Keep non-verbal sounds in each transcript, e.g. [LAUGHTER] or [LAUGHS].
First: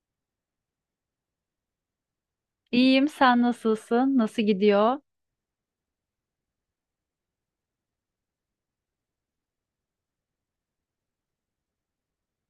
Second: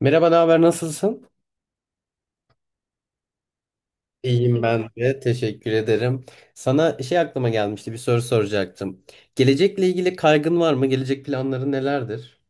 Merhaba, ne haber, nasılsın? İyiyim, sen nasılsın? Nasıl İyiyim ben gidiyor? de. Teşekkür ederim. Sana şey aklıma gelmişti, bir soru soracaktım. Gelecekle ilgili kaygın var mı? Gelecek planları nelerdir?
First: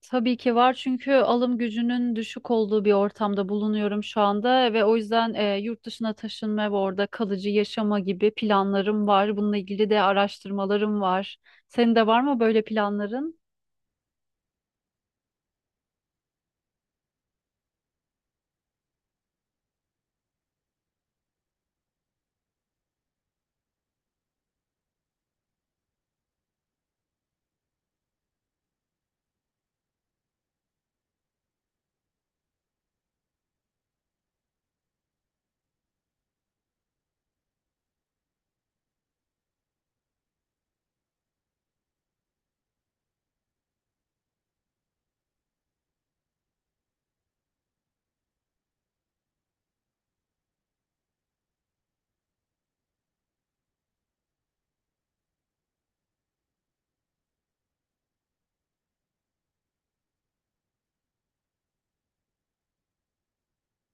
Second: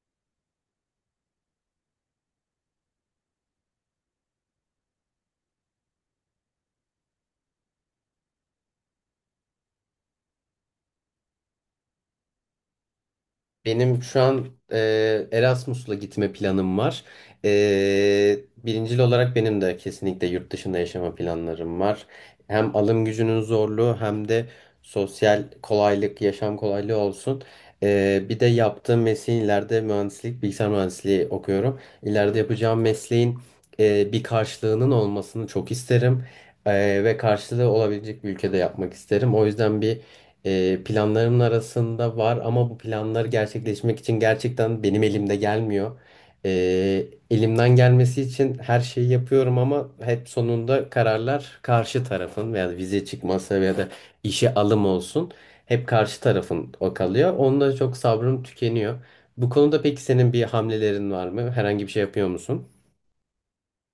Tabii ki var çünkü alım gücünün düşük olduğu bir ortamda bulunuyorum şu anda ve o yüzden yurt dışına taşınma ve orada kalıcı yaşama gibi planlarım var. Bununla ilgili de araştırmalarım var. Senin de var mı böyle planların? Benim şu an Erasmus'la gitme planım var. Birincil olarak benim de kesinlikle yurt dışında yaşama planlarım var. Hem alım gücünün zorluğu hem de sosyal kolaylık, yaşam kolaylığı olsun. Bir de yaptığım mesleğin ileride mühendislik, bilgisayar mühendisliği okuyorum. İleride yapacağım mesleğin bir karşılığının olmasını çok isterim. Ve karşılığı olabilecek bir ülkede yapmak isterim. O yüzden planlarımın arasında var ama bu planlar gerçekleşmek için gerçekten benim elimde gelmiyor. E, Elimden gelmesi için her şeyi yapıyorum ama hep sonunda kararlar karşı tarafın veya vize çıkması veya da işe alım olsun hep karşı tarafın o kalıyor. Onda çok sabrım tükeniyor. Bu konuda peki senin bir hamlelerin var mı? Herhangi bir şey yapıyor musun?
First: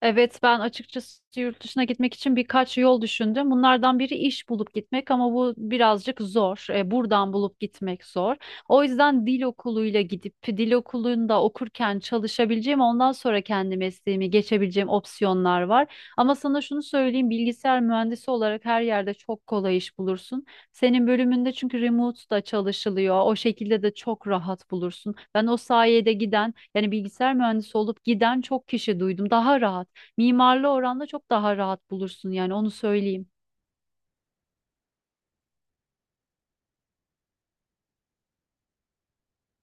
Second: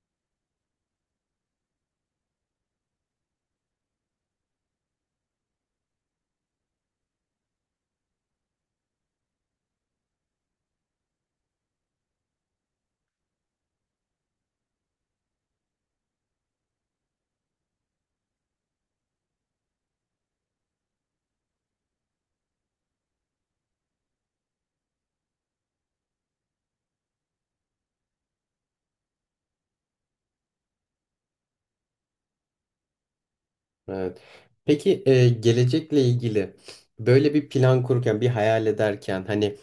Evet ben açıkçası yurt dışına gitmek için birkaç yol düşündüm. Bunlardan biri iş bulup gitmek ama bu birazcık zor. Buradan bulup gitmek zor. O yüzden dil okuluyla gidip dil okulunda okurken çalışabileceğim ondan sonra kendi mesleğimi geçebileceğim opsiyonlar var. Ama sana şunu söyleyeyim bilgisayar mühendisi olarak her yerde çok kolay iş bulursun. Senin bölümünde çünkü remote da çalışılıyor. O şekilde de çok rahat bulursun. Ben o sayede giden yani bilgisayar mühendisi olup giden çok kişi duydum. Daha rahat. Mimarlı oranda çok daha rahat bulursun yani onu söyleyeyim. Evet. Peki gelecekle ilgili böyle bir plan kururken, bir hayal ederken hani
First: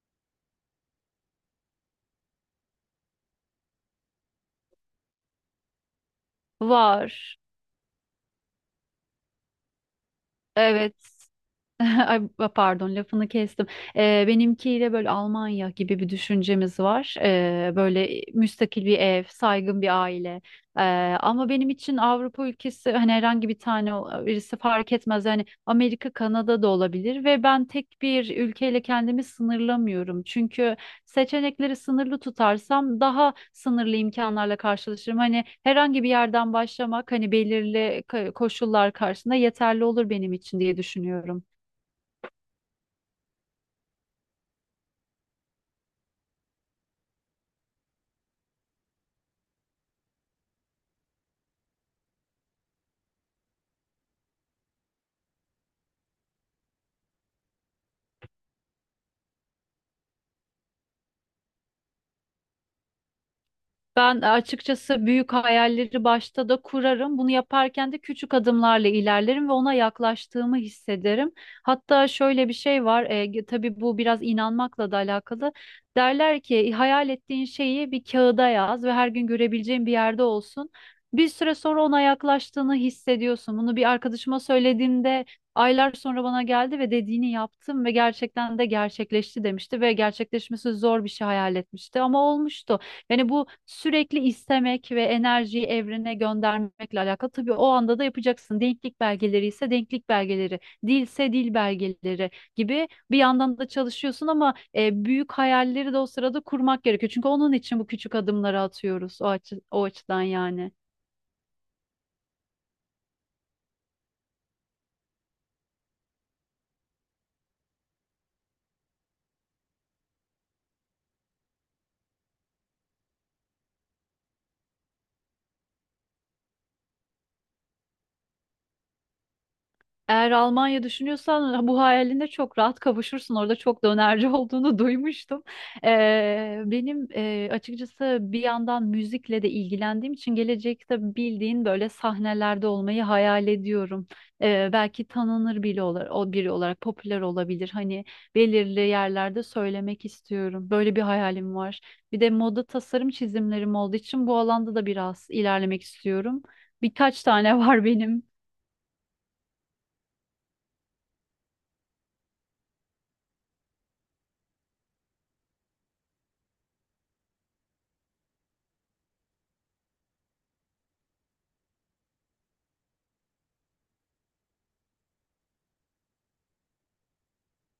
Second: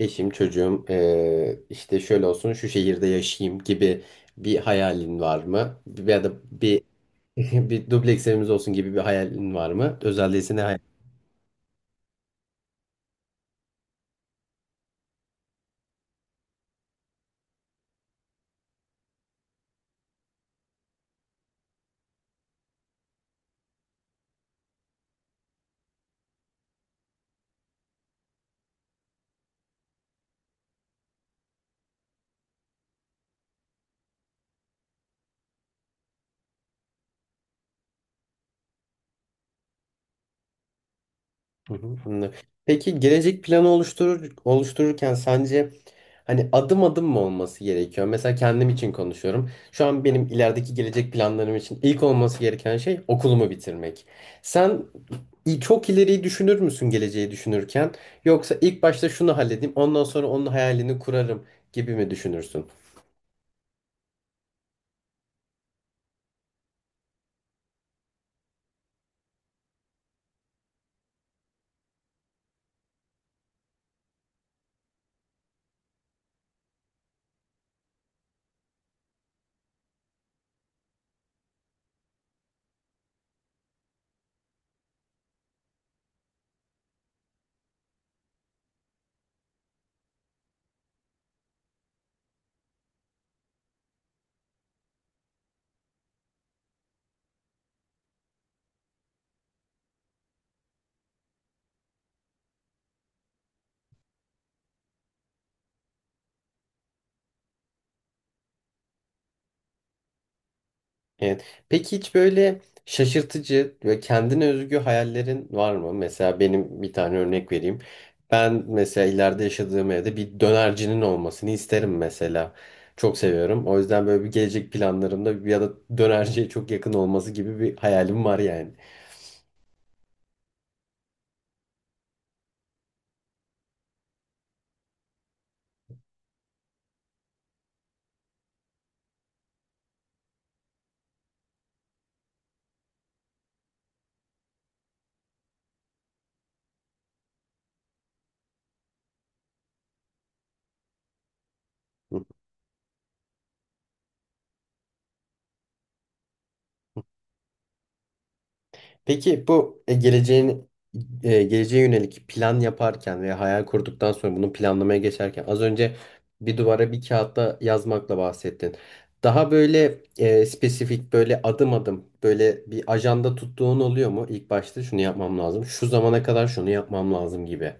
eşim, çocuğum işte şöyle olsun, şu şehirde yaşayayım gibi bir hayalin var mı? Ya da bir Var. [LAUGHS] bir dubleks evimiz olsun gibi bir hayalin var mı? Özel değilse ne. Evet. [LAUGHS] Ay, pardon lafını kestim. Benimkiyle böyle Almanya gibi bir düşüncemiz var. Böyle müstakil bir ev, saygın bir aile. Ee, Ama benim için Avrupa ülkesi hani herhangi bir tane birisi fark etmez. Yani Amerika, Kanada da olabilir ve ben tek bir ülkeyle kendimi sınırlamıyorum. Çünkü seçenekleri sınırlı tutarsam daha sınırlı imkanlarla karşılaşırım. Hani herhangi bir yerden başlamak hani belirli koşullar karşısında yeterli olur benim için diye düşünüyorum. Hı hı, anladım. Peki gelecek planı oluşturur, oluştururken sence hani adım adım mı olması gerekiyor? Mesela kendim için konuşuyorum. Şu an benim ilerideki gelecek planlarım için ilk olması gereken şey okulumu bitirmek. Sen çok ileriyi düşünür müsün geleceği düşünürken? Yoksa ilk başta şunu halledeyim, ondan sonra onun hayalini kurarım gibi mi düşünürsün? Ben açıkçası büyük hayalleri başta da kurarım. Bunu yaparken de küçük adımlarla ilerlerim ve ona yaklaştığımı hissederim. Hatta şöyle bir şey var. Tabii bu biraz inanmakla da alakalı. Derler ki hayal ettiğin şeyi bir kağıda yaz ve her gün görebileceğin bir yerde olsun. Bir süre sonra ona yaklaştığını hissediyorsun. Bunu bir arkadaşıma söylediğimde aylar sonra bana geldi ve dediğini yaptım ve gerçekten de gerçekleşti demişti ve gerçekleşmesi zor bir şey hayal etmişti ama olmuştu. Yani bu sürekli istemek ve enerjiyi evrene göndermekle alakalı. Tabii o anda da yapacaksın. Denklik belgeleri ise denklik belgeleri, dilse dil belgeleri gibi bir yandan da çalışıyorsun ama büyük hayalleri de o sırada kurmak gerekiyor. Çünkü onun için bu küçük adımları atıyoruz o açıdan yani. Evet. Peki hiç böyle şaşırtıcı ve kendine özgü hayallerin var mı? Mesela benim bir tane örnek vereyim. Ben mesela ileride yaşadığım evde bir dönercinin olmasını isterim mesela. Çok seviyorum. O yüzden böyle bir gelecek planlarımda ya da dönerciye çok yakın olması gibi bir hayalim var yani. Eğer Almanya düşünüyorsan bu hayaline çok rahat kavuşursun. Orada çok dönerci olduğunu [LAUGHS] duymuştum. Benim açıkçası bir yandan müzikle de ilgilendiğim için gelecekte bildiğin böyle sahnelerde olmayı hayal ediyorum. Belki tanınır biri olarak, o biri olarak popüler olabilir. Hani belirli yerlerde söylemek istiyorum. Böyle bir hayalim var. Bir de moda tasarım çizimlerim olduğu için bu alanda da biraz ilerlemek istiyorum. Birkaç tane [LAUGHS] var benim. Peki bu geleceğe yönelik plan yaparken veya hayal kurduktan sonra bunu planlamaya geçerken az önce bir duvara bir kağıtta yazmakla bahsettin. Daha böyle spesifik böyle adım adım böyle bir ajanda tuttuğun oluyor mu? İlk başta şunu yapmam lazım. Şu zamana kadar şunu yapmam lazım gibi.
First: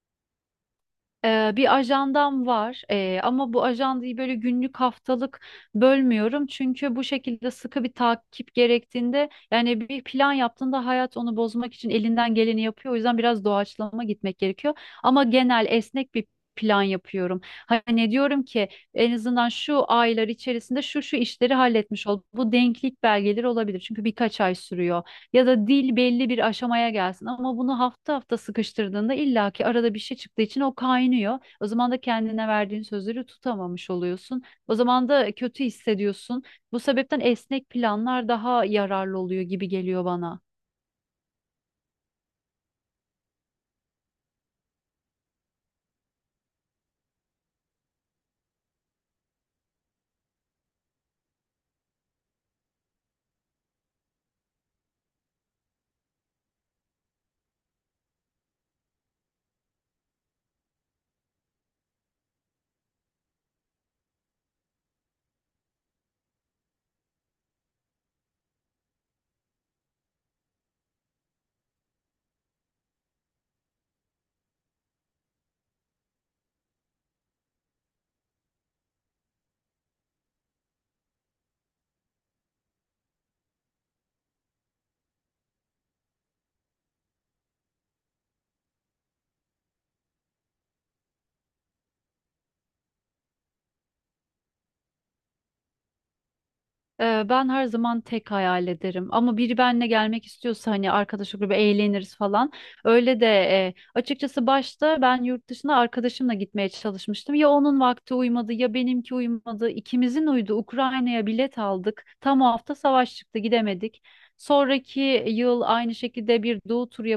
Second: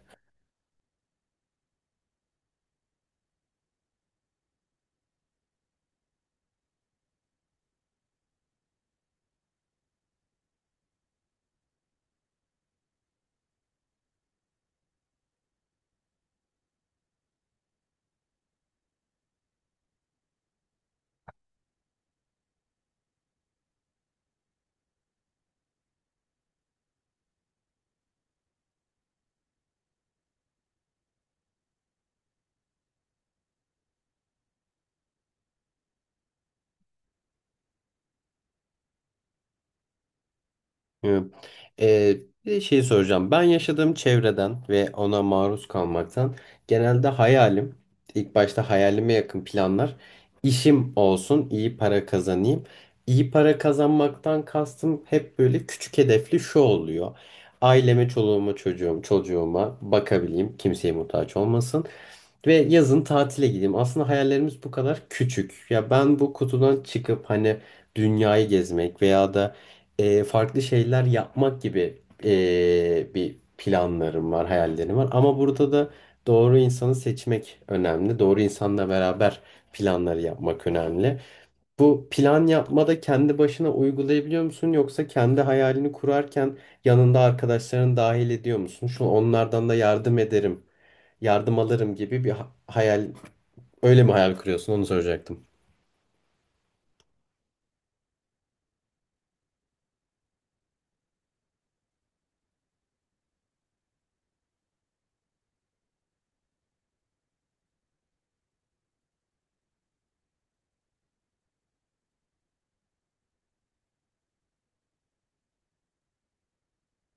Bir ajandam var. Ama bu ajandayı böyle günlük haftalık bölmüyorum çünkü bu şekilde sıkı bir takip gerektiğinde yani bir plan yaptığında hayat onu bozmak için elinden geleni yapıyor o yüzden biraz doğaçlama gitmek gerekiyor ama genel esnek bir plan yapıyorum. Hani diyorum ki en azından şu aylar içerisinde şu şu işleri halletmiş ol. Bu denklik belgeleri olabilir çünkü birkaç ay sürüyor ya da dil belli bir aşamaya gelsin. Ama bunu hafta hafta sıkıştırdığında illaki arada bir şey çıktığı için o kaynıyor. O zaman da kendine verdiğin sözleri tutamamış oluyorsun. O zaman da kötü hissediyorsun. Bu sebepten esnek planlar daha yararlı oluyor gibi geliyor bana. Evet. Ee, bir de şey soracağım. Ben yaşadığım çevreden ve ona maruz kalmaktan genelde hayalim, ilk başta hayalime yakın planlar, işim olsun, iyi para kazanayım. İyi para kazanmaktan kastım hep böyle küçük hedefli şu oluyor. Aileme, çocuğuma bakabileyim, kimseye muhtaç olmasın. Ve yazın tatile gideyim. Aslında hayallerimiz bu kadar küçük. Ya ben bu kutudan çıkıp hani dünyayı gezmek veya da farklı şeyler yapmak gibi bir planlarım var, hayallerim var. Ama burada da doğru insanı seçmek önemli. Doğru insanla beraber planları yapmak önemli. Bu plan yapmada kendi başına uygulayabiliyor musun yoksa kendi hayalini kurarken yanında arkadaşlarını dahil ediyor musun? Şu onlardan da yardım alırım gibi bir hayal, öyle mi hayal kuruyorsun? Onu soracaktım. Ben her zaman tek hayal ederim ama biri benimle gelmek istiyorsa hani arkadaş grubu eğleniriz falan. Öyle de açıkçası başta ben yurt dışına arkadaşımla gitmeye çalışmıştım. Ya onun vakti uymadı ya benimki uymadı. İkimizin uydu. Ukrayna'ya bilet aldık. Tam o hafta savaş çıktı gidemedik. Sonraki yıl aynı şekilde bir doğu turu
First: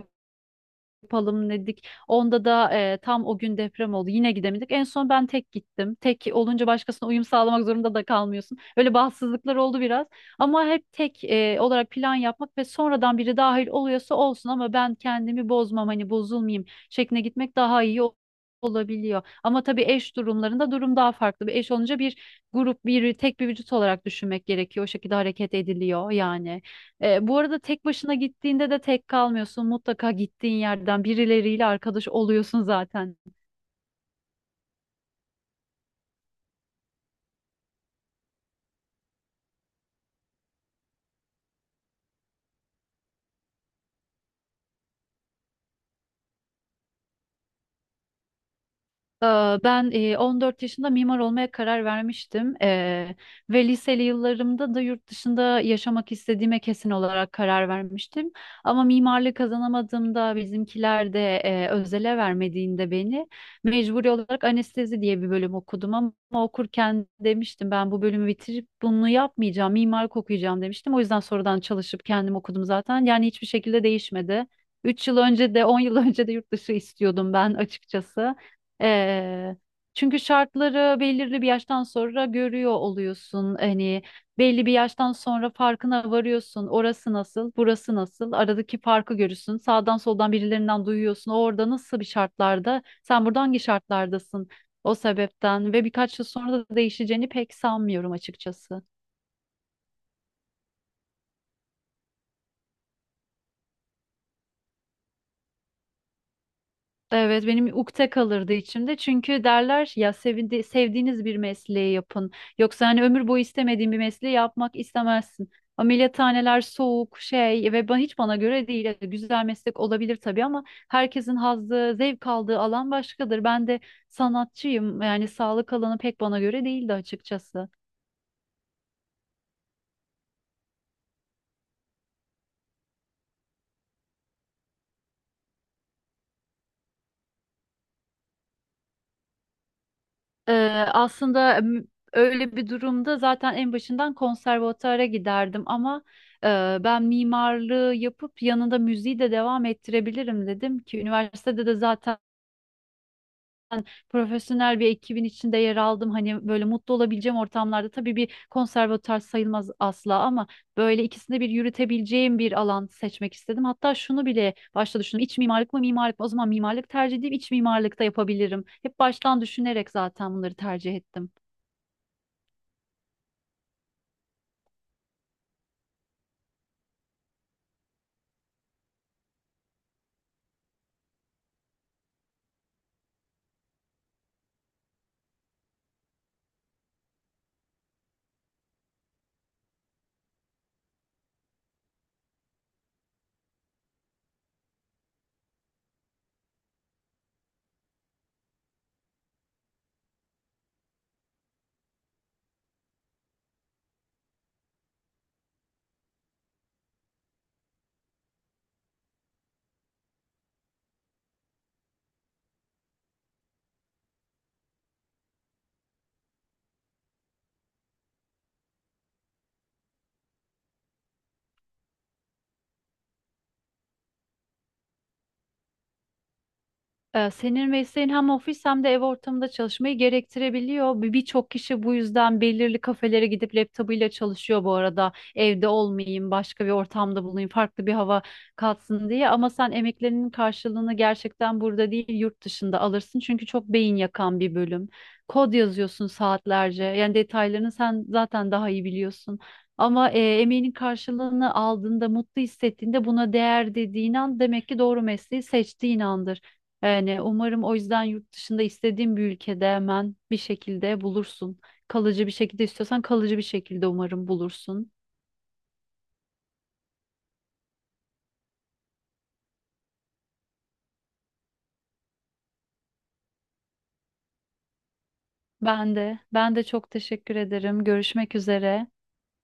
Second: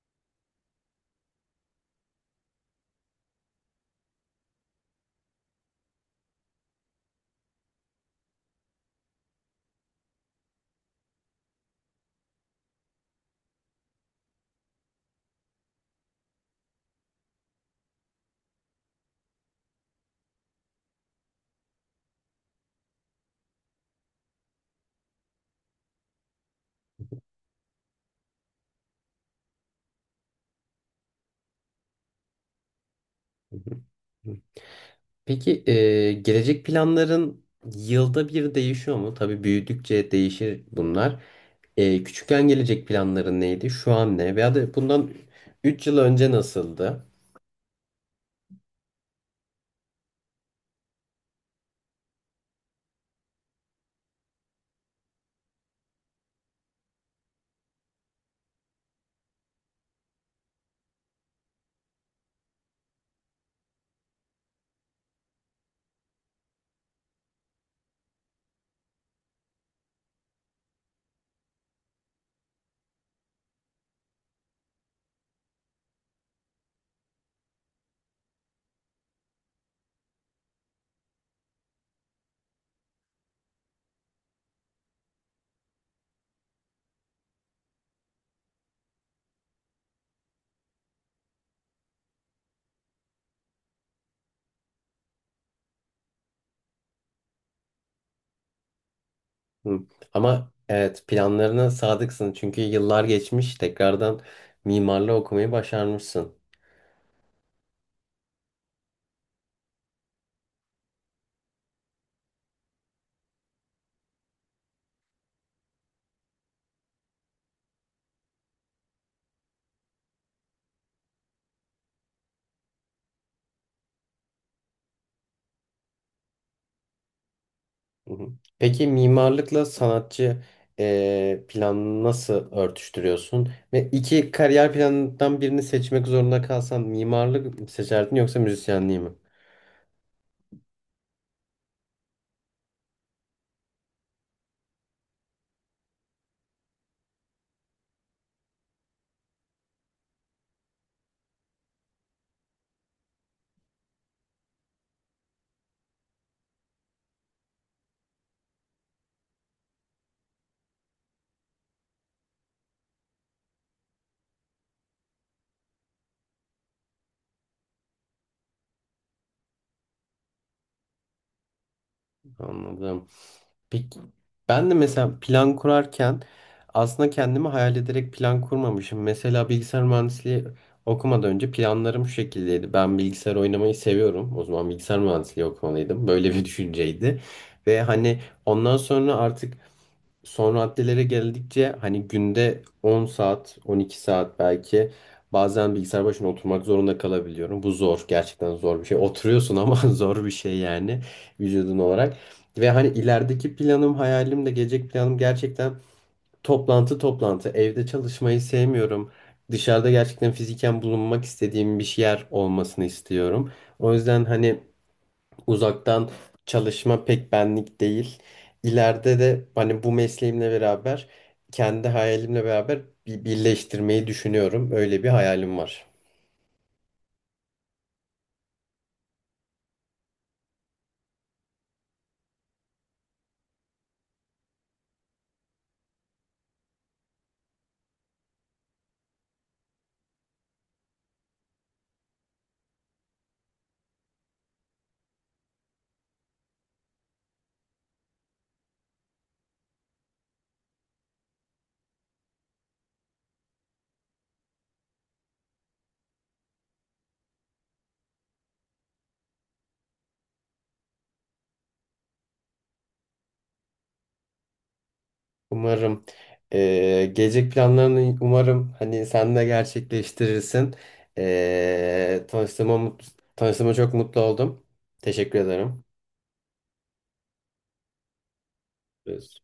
yapalım dedik. Onda da tam o gün deprem oldu. Yine gidemedik. En son ben tek gittim. Tek olunca başkasına uyum sağlamak zorunda da kalmıyorsun. Öyle bahtsızlıklar oldu biraz. Ama hep tek olarak plan yapmak ve sonradan biri dahil oluyorsa olsun ama ben kendimi bozmam hani bozulmayayım şekline gitmek daha iyi olabiliyor. Ama tabii eş durumlarında durum daha farklı. Bir eş olunca bir grup, bir tek bir vücut olarak düşünmek gerekiyor. O şekilde hareket ediliyor yani. Bu arada tek başına gittiğinde de tek kalmıyorsun. Mutlaka gittiğin yerden birileriyle arkadaş oluyorsun zaten. Hı hı. Hı. Peki gelecek planların yılda bir değişiyor mu? Tabii büyüdükçe değişir bunlar. Küçükken gelecek planların neydi? Şu an ne? Veya da bundan 3 yıl önce nasıldı? Ee, Ben 14 yaşında mimar olmaya karar vermiştim. Ve liseli yıllarımda da yurt dışında yaşamak istediğime kesin olarak karar vermiştim. Ama mimarlık kazanamadığımda bizimkiler de özele vermediğinde beni mecburi olarak anestezi diye bir bölüm okudum ama okurken demiştim ben bu bölümü bitirip bunu yapmayacağım, mimarlık okuyacağım demiştim. O yüzden sonradan çalışıp kendim okudum zaten yani hiçbir şekilde değişmedi. 3 yıl önce de 10 yıl [LAUGHS] önce de yurt dışı istiyordum ben açıkçası. Eee, Çünkü şartları belirli bir yaştan sonra görüyor oluyorsun. Hani belli bir yaştan sonra farkına varıyorsun. Orası nasıl, burası nasıl? Aradaki farkı görürsün. Sağdan soldan birilerinden duyuyorsun. O orada nasıl bir şartlarda? Sen burada hangi şartlardasın? O sebepten ve birkaç yıl sonra da değişeceğini pek sanmıyorum açıkçası. Hı. Ama evet planlarına sadıksın çünkü yıllar geçmiş tekrardan mimarlığı okumayı başarmışsın. Evet benim ukde kalırdı içimde. Çünkü derler ya sevindi, sevdiğiniz bir mesleği yapın. Yoksa hani ömür boyu istemediğin bir mesleği yapmak istemezsin. Ameliyathaneler soğuk şey ve hiç bana göre değil. Evet, güzel meslek olabilir tabii ama herkesin hazzı, zevk aldığı alan başkadır. Ben de sanatçıyım. Yani sağlık alanı pek bana göre değildi açıkçası. Hı hı. Peki mimarlıkla sanatçı planını nasıl örtüştürüyorsun? Ve iki kariyer planından birini seçmek zorunda kalsan mimarlık mı seçerdin yoksa müzisyenliği mi? Ee, aslında öyle bir durumda zaten en başından konservatuara giderdim ama ben mimarlığı yapıp yanında müziği de devam ettirebilirim dedim ki üniversitede de zaten profesyonel bir ekibin içinde yer aldım. Hani böyle mutlu olabileceğim ortamlarda tabii bir konservatuar sayılmaz asla ama böyle ikisinde bir yürütebileceğim bir alan seçmek istedim. Hatta şunu bile başta düşündüm. İç mimarlık mı mimarlık mı? O zaman mimarlık tercih edeyim, iç mimarlıkta yapabilirim. Hep baştan düşünerek zaten bunları tercih ettim. Anladım. Peki ben de mesela plan kurarken aslında kendimi hayal ederek plan kurmamışım. Mesela bilgisayar mühendisliği okumadan önce planlarım şu şekildeydi. Ben bilgisayar oynamayı seviyorum. O zaman bilgisayar mühendisliği okumalıydım. Böyle bir [LAUGHS] düşünceydi. Ve hani ondan sonra artık son raddelere geldikçe hani günde 10 saat, 12 saat belki bazen bilgisayar başına oturmak zorunda kalabiliyorum. Bu zor, gerçekten zor bir şey. Oturuyorsun ama [LAUGHS] zor bir şey yani vücudun olarak. Ve hani ilerideki planım, hayalim de gelecek planım gerçekten toplantı toplantı. Evde çalışmayı sevmiyorum. Dışarıda gerçekten fiziken bulunmak istediğim bir yer olmasını istiyorum. O yüzden hani uzaktan çalışma pek benlik değil. İleride de hani bu mesleğimle beraber kendi hayalimle beraber bir birleştirmeyi düşünüyorum. Öyle bir hayalim var. Senin mesleğin hem ofis hem de ev ortamında çalışmayı gerektirebiliyor. Birçok kişi bu yüzden belirli kafelere gidip laptopuyla çalışıyor bu arada. Evde olmayayım, başka bir ortamda bulunayım, farklı bir hava katsın diye. Ama sen emeklerinin karşılığını gerçekten burada değil, yurt dışında alırsın. Çünkü çok beyin yakan bir bölüm. Kod yazıyorsun saatlerce. Yani detaylarını sen zaten daha iyi biliyorsun. Ama emeğinin karşılığını aldığında, mutlu hissettiğinde buna değer dediğin an demek ki doğru mesleği seçtiğin andır. Yani umarım o yüzden yurt dışında istediğin bir ülkede hemen bir şekilde bulursun. Kalıcı bir şekilde istiyorsan kalıcı bir şekilde umarım bulursun. Umarım gelecek planlarını umarım hani sen de gerçekleştirirsin. Eee tanıştığıma, mut- Tanıştığıma çok mutlu oldum. Teşekkür ederim. Ben de çok teşekkür ederim. Görüşmek üzere. Görüşürüz.